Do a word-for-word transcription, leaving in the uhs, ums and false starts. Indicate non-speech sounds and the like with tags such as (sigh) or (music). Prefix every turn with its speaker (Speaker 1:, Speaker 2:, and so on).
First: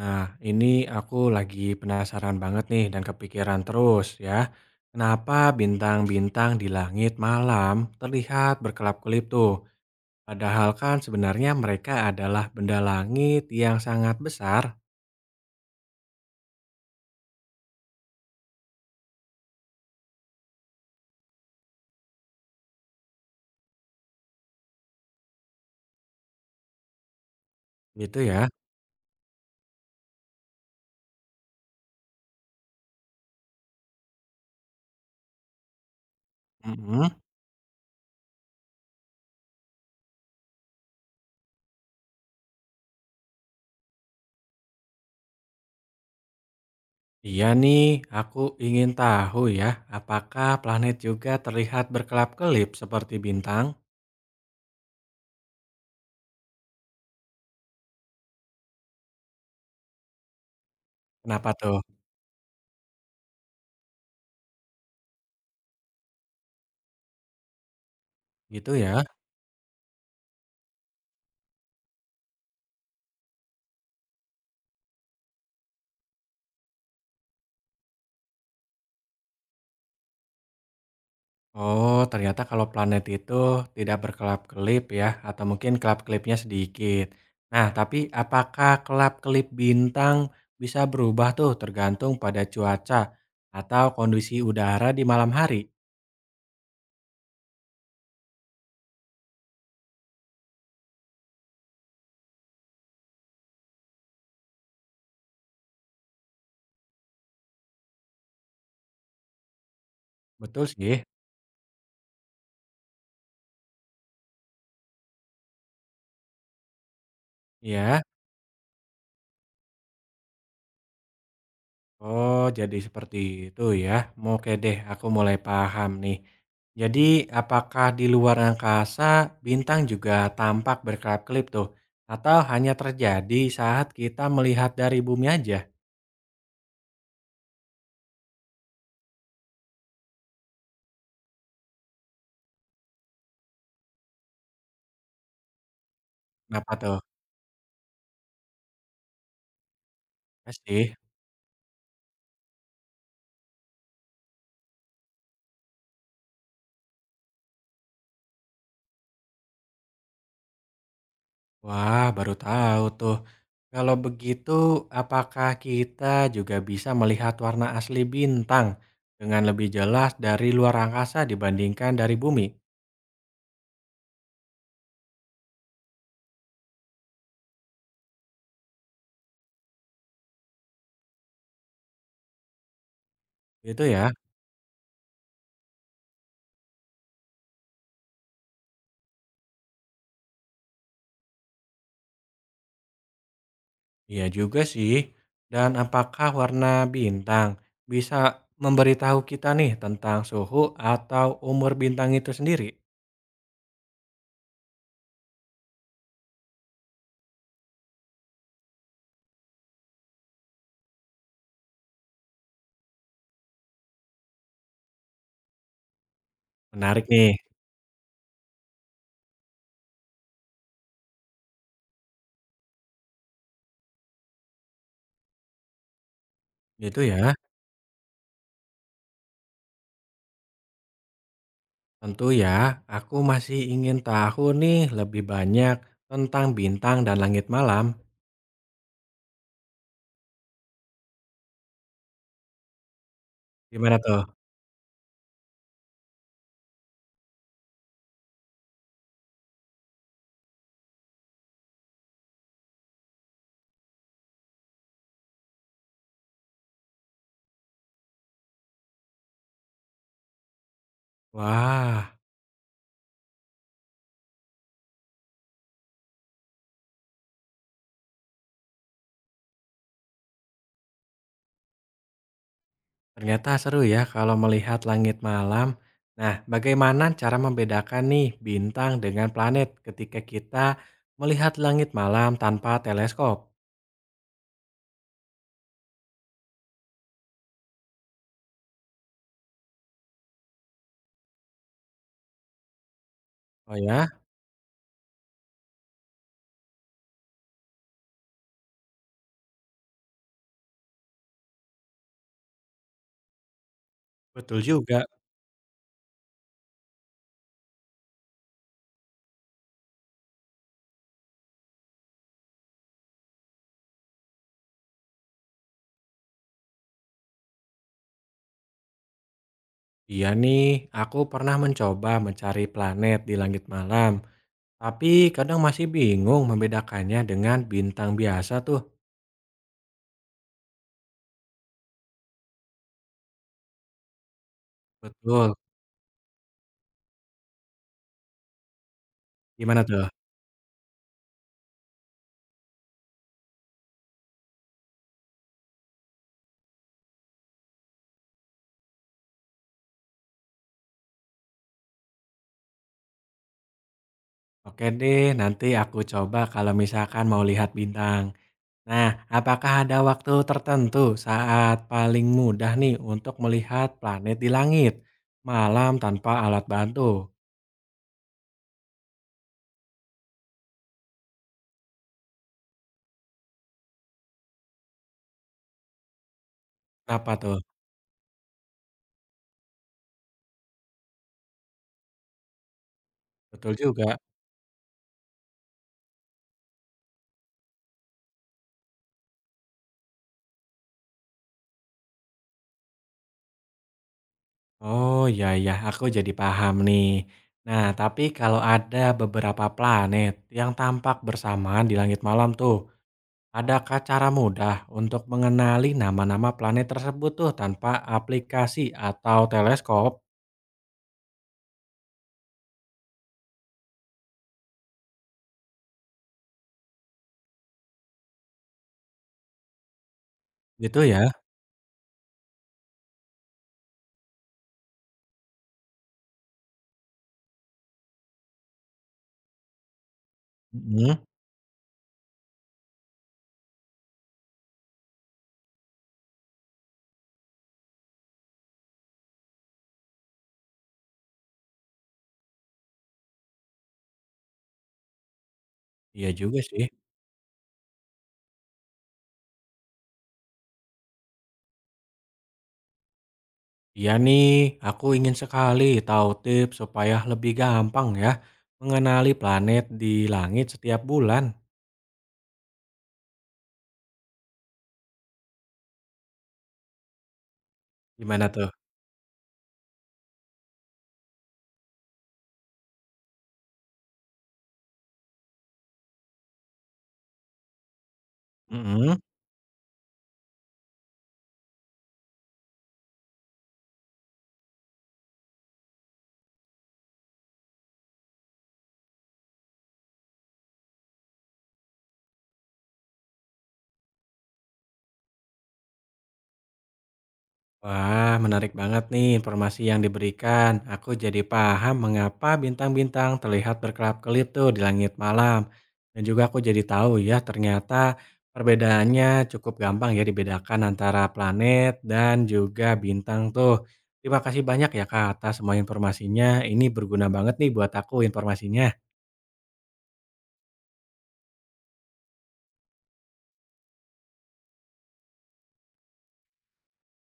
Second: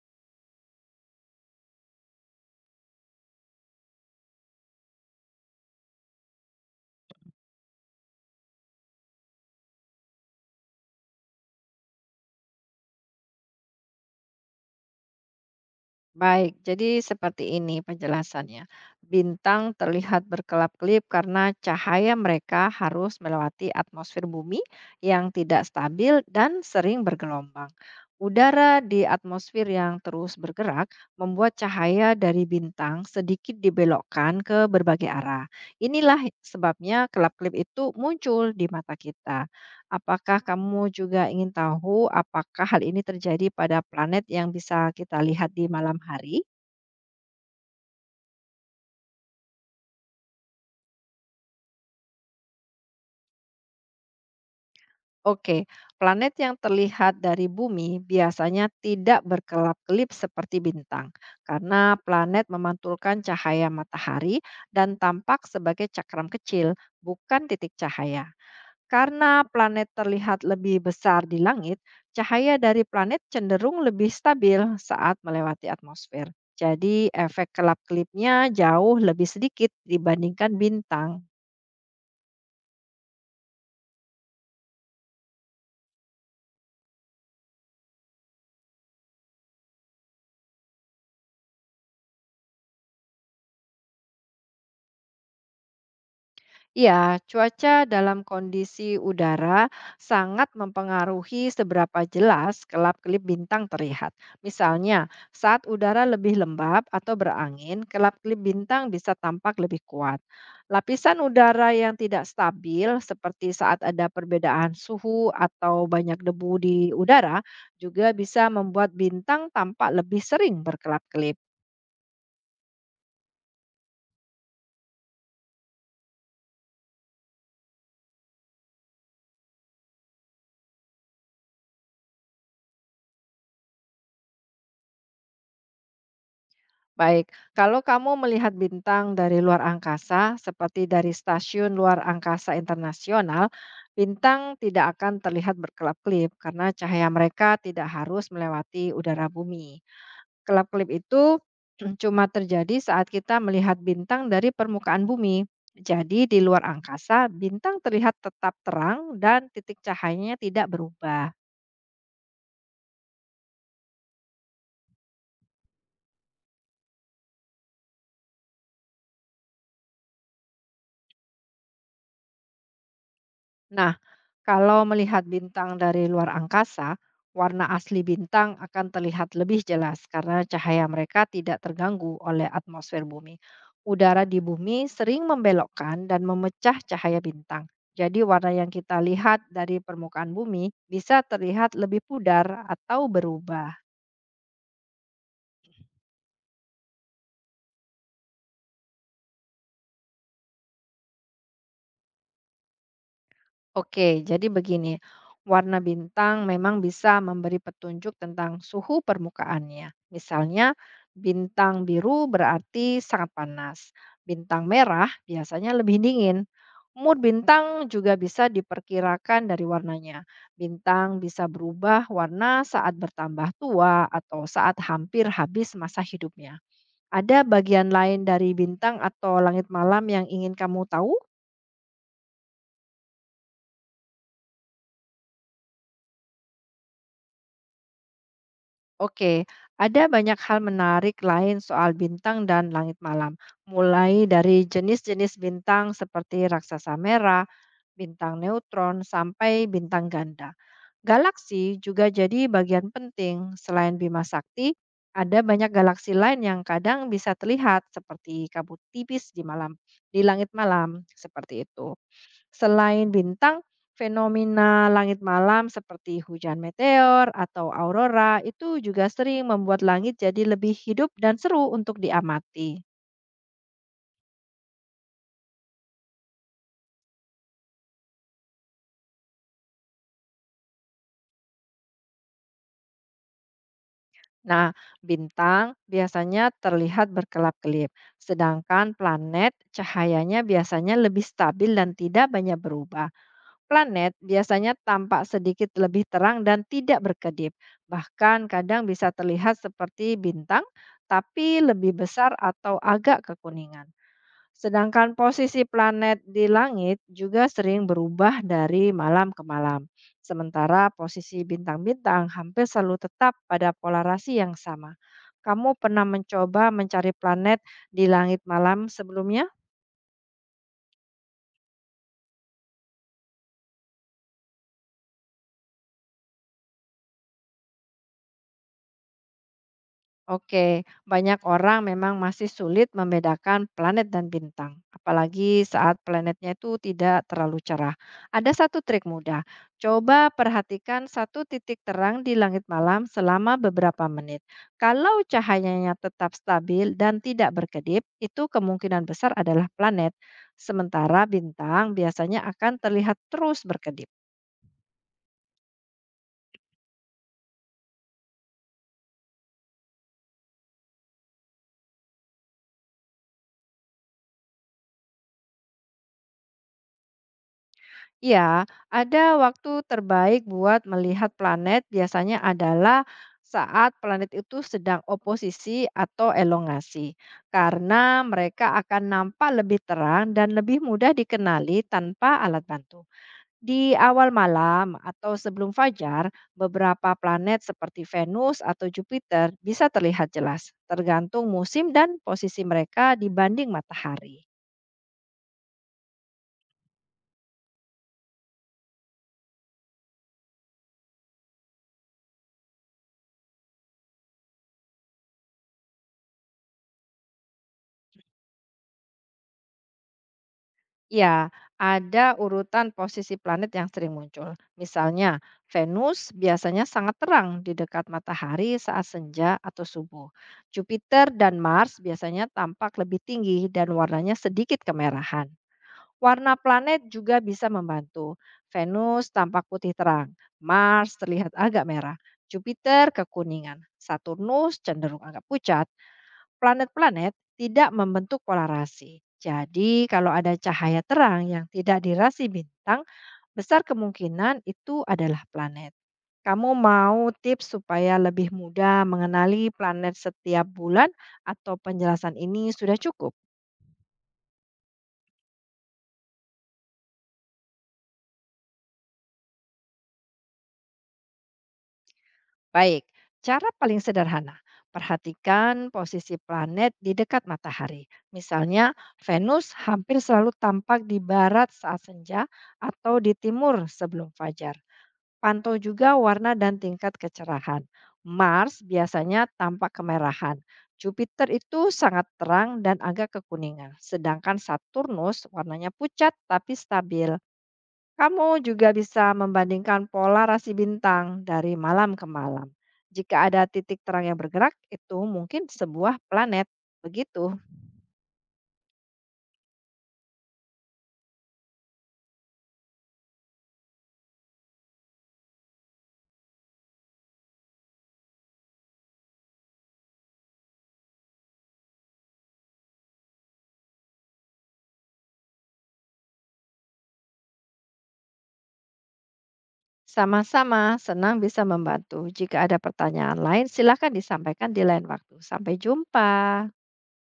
Speaker 1: Nah, ini aku lagi penasaran banget nih dan kepikiran terus ya. Kenapa bintang-bintang di langit malam terlihat berkelap-kelip tuh? Padahal kan sebenarnya mereka adalah benda langit yang sangat besar,
Speaker 2: Baik, jadi seperti ini penjelasannya. Bintang terlihat berkelap-kelip karena cahaya mereka harus melewati atmosfer bumi yang tidak stabil dan sering bergelombang.
Speaker 1: gitu ya.
Speaker 2: Udara di atmosfer yang terus bergerak membuat cahaya dari bintang sedikit dibelokkan ke berbagai arah. Inilah
Speaker 1: Mm-mm.
Speaker 2: sebabnya kelap-kelip itu muncul di mata kita. Apakah kamu juga ingin tahu apakah hal ini terjadi pada planet yang bisa kita lihat di malam hari?
Speaker 1: Iya nih, aku ingin tahu ya, apakah planet juga terlihat berkelap-kelip seperti bintang?
Speaker 2: Oke, planet yang terlihat dari bumi biasanya tidak berkelap-kelip seperti bintang,
Speaker 1: Kenapa tuh?
Speaker 2: karena planet memantulkan cahaya matahari dan tampak sebagai cakram kecil, bukan titik cahaya.
Speaker 1: Gitu ya.
Speaker 2: Karena planet terlihat lebih besar di langit, cahaya dari planet cenderung lebih stabil saat melewati atmosfer. Jadi, efek kelap-kelipnya jauh lebih sedikit dibandingkan bintang.
Speaker 1: Oh, ternyata kalau planet itu tidak berkelap-kelip ya, atau mungkin kelap-kelipnya sedikit. Nah, tapi apakah kelap-kelip bintang bisa berubah tuh tergantung pada cuaca atau kondisi udara di malam hari?
Speaker 2: Ya, cuaca dalam kondisi udara sangat mempengaruhi seberapa jelas kelap-kelip bintang terlihat. Misalnya, saat udara lebih lembab atau berangin, kelap-kelip bintang bisa tampak lebih kuat.
Speaker 1: Betul sih.
Speaker 2: Lapisan udara yang tidak stabil, seperti saat ada perbedaan suhu atau banyak debu di udara,
Speaker 1: Ya.
Speaker 2: juga bisa membuat bintang tampak lebih sering berkelap-kelip.
Speaker 1: Oh, jadi seperti itu ya. Oke deh, aku mulai paham nih. Jadi, apakah di luar angkasa bintang juga tampak berkelap-kelip tuh? Atau hanya terjadi saat kita melihat dari bumi aja?
Speaker 2: Baik, kalau kamu melihat bintang dari luar angkasa, seperti dari stasiun luar angkasa internasional, bintang tidak akan terlihat berkelap-kelip karena
Speaker 1: Kenapa tuh?
Speaker 2: cahaya mereka tidak harus melewati udara bumi. Kelap-kelip
Speaker 1: Pasti?
Speaker 2: itu (clears throat) cuma terjadi saat kita melihat bintang dari permukaan bumi. Jadi, di luar angkasa, bintang terlihat tetap terang dan titik cahayanya tidak berubah.
Speaker 1: Wah, baru tahu tuh. Kalau begitu, apakah kita juga bisa melihat warna asli bintang dengan lebih jelas dari luar angkasa dibandingkan dari bumi?
Speaker 2: Nah, kalau melihat bintang dari luar angkasa, warna asli bintang akan terlihat lebih jelas karena cahaya mereka tidak terganggu oleh atmosfer bumi.
Speaker 1: Itu ya?
Speaker 2: Udara di bumi sering membelokkan dan memecah cahaya bintang. Jadi warna yang kita lihat dari permukaan bumi bisa terlihat lebih pudar atau berubah.
Speaker 1: Iya juga sih. Dan apakah warna bintang bisa memberitahu kita nih tentang suhu atau umur bintang itu sendiri?
Speaker 2: Oke, jadi begini, warna bintang memang bisa memberi petunjuk tentang suhu permukaannya. Misalnya, bintang biru berarti sangat panas, bintang merah biasanya lebih dingin.
Speaker 1: Menarik
Speaker 2: Mood
Speaker 1: nih.
Speaker 2: bintang juga bisa diperkirakan dari warnanya. Bintang bisa berubah warna saat bertambah tua atau saat hampir habis masa hidupnya.
Speaker 1: Gitu ya?
Speaker 2: Ada bagian lain dari bintang atau langit malam yang ingin kamu tahu?
Speaker 1: Tentu ya, aku masih ingin tahu nih lebih banyak tentang bintang dan langit malam.
Speaker 2: Oke, ada banyak hal menarik lain soal bintang dan langit malam,
Speaker 1: Gimana tuh?
Speaker 2: mulai dari jenis-jenis bintang seperti raksasa merah, bintang neutron, sampai bintang ganda. Galaksi juga jadi bagian penting. Selain Bima Sakti, ada banyak galaksi lain yang kadang bisa terlihat seperti kabut tipis di malam, di langit malam, seperti itu.
Speaker 1: Wah,
Speaker 2: Selain bintang, fenomena langit malam seperti hujan meteor atau aurora itu juga sering membuat langit jadi lebih hidup dan seru untuk diamati.
Speaker 1: ternyata seru ya kalau melihat langit malam. Nah, bagaimana cara membedakan nih bintang dengan planet ketika kita melihat langit malam tanpa teleskop?
Speaker 2: Nah, bintang biasanya terlihat berkelap-kelip, sedangkan planet cahayanya biasanya lebih stabil dan tidak banyak berubah.
Speaker 1: Oh ya,
Speaker 2: Planet biasanya tampak sedikit lebih terang dan tidak berkedip, bahkan kadang bisa terlihat seperti bintang, tapi lebih besar atau agak kekuningan.
Speaker 1: betul juga.
Speaker 2: Sedangkan posisi planet di langit juga sering berubah dari malam ke malam, sementara posisi bintang-bintang hampir selalu tetap pada polarasi yang sama. Kamu pernah mencoba mencari planet di langit malam sebelumnya?
Speaker 1: Iya nih, aku pernah mencoba mencari planet di langit malam, tapi kadang masih bingung membedakannya dengan bintang biasa tuh.
Speaker 2: Oke, banyak orang memang masih sulit membedakan planet dan bintang,
Speaker 1: Betul,
Speaker 2: apalagi saat planetnya itu tidak terlalu cerah. Ada satu trik mudah.
Speaker 1: gimana tuh?
Speaker 2: Coba perhatikan satu titik terang di langit malam selama beberapa menit. Kalau cahayanya tetap stabil dan tidak berkedip, itu kemungkinan besar adalah planet. Sementara bintang biasanya akan terlihat terus berkedip.
Speaker 1: Oke deh, nanti aku coba kalau misalkan mau lihat bintang. Nah, apakah ada waktu tertentu saat paling mudah nih untuk melihat planet di langit? Malam tanpa alat bantu.
Speaker 2: Iya, ada waktu terbaik buat melihat planet biasanya adalah saat planet itu sedang oposisi atau elongasi,
Speaker 1: Kenapa tuh?
Speaker 2: karena mereka akan nampak lebih terang dan lebih mudah dikenali tanpa alat bantu.
Speaker 1: Betul
Speaker 2: Di
Speaker 1: juga.
Speaker 2: awal malam atau sebelum fajar, beberapa planet seperti Venus atau Jupiter bisa terlihat jelas, tergantung musim dan posisi mereka dibanding matahari.
Speaker 1: Oh, iya iya, aku jadi paham nih. Nah, tapi kalau ada beberapa planet yang tampak bersamaan di langit malam tuh, adakah cara mudah untuk mengenali nama-nama planet tersebut tuh tanpa aplikasi atau teleskop
Speaker 2: Ya, ada urutan posisi planet yang sering muncul. Misalnya, Venus biasanya sangat terang di dekat matahari saat senja atau subuh.
Speaker 1: gitu
Speaker 2: Jupiter
Speaker 1: ya?
Speaker 2: dan Mars biasanya tampak lebih tinggi dan warnanya sedikit kemerahan. Warna planet juga bisa membantu. Venus tampak putih terang, Mars
Speaker 1: Mhm.
Speaker 2: terlihat agak merah, Jupiter kekuningan, Saturnus cenderung agak pucat, Planet-planet tidak membentuk polarasi. Jadi, kalau ada cahaya terang yang tidak dirasi bintang, besar kemungkinan itu adalah planet.
Speaker 1: Iya juga
Speaker 2: Kamu
Speaker 1: sih.
Speaker 2: mau tips supaya lebih mudah mengenali planet setiap bulan atau penjelasan ini sudah cukup?
Speaker 1: Iya nih, aku ingin sekali tahu tips supaya lebih gampang ya mengenali planet di langit setiap bulan.
Speaker 2: Baik, cara paling sederhana. Perhatikan posisi planet di dekat matahari.
Speaker 1: Gimana
Speaker 2: Misalnya, Venus hampir selalu tampak di barat saat senja atau di timur sebelum fajar. Pantau juga warna dan tingkat kecerahan. Mars
Speaker 1: tuh?
Speaker 2: biasanya tampak kemerahan. Jupiter itu sangat terang dan agak kekuningan, sedangkan Saturnus warnanya pucat tapi stabil. Kamu juga bisa membandingkan pola rasi bintang dari malam ke malam. Jika ada titik terang yang bergerak, itu mungkin sebuah planet. Begitu.
Speaker 1: Wah, menarik banget nih informasi yang diberikan. Aku jadi paham mengapa bintang-bintang terlihat berkelap-kelip tuh di langit malam. Dan juga aku jadi tahu ya ternyata perbedaannya cukup gampang ya dibedakan antara planet dan juga bintang tuh. Terima kasih banyak ya Kak atas semua informasinya. Ini berguna banget nih buat aku informasinya.
Speaker 2: Sama-sama, senang bisa membantu. Jika ada pertanyaan lain, silakan disampaikan di lain waktu. Sampai jumpa.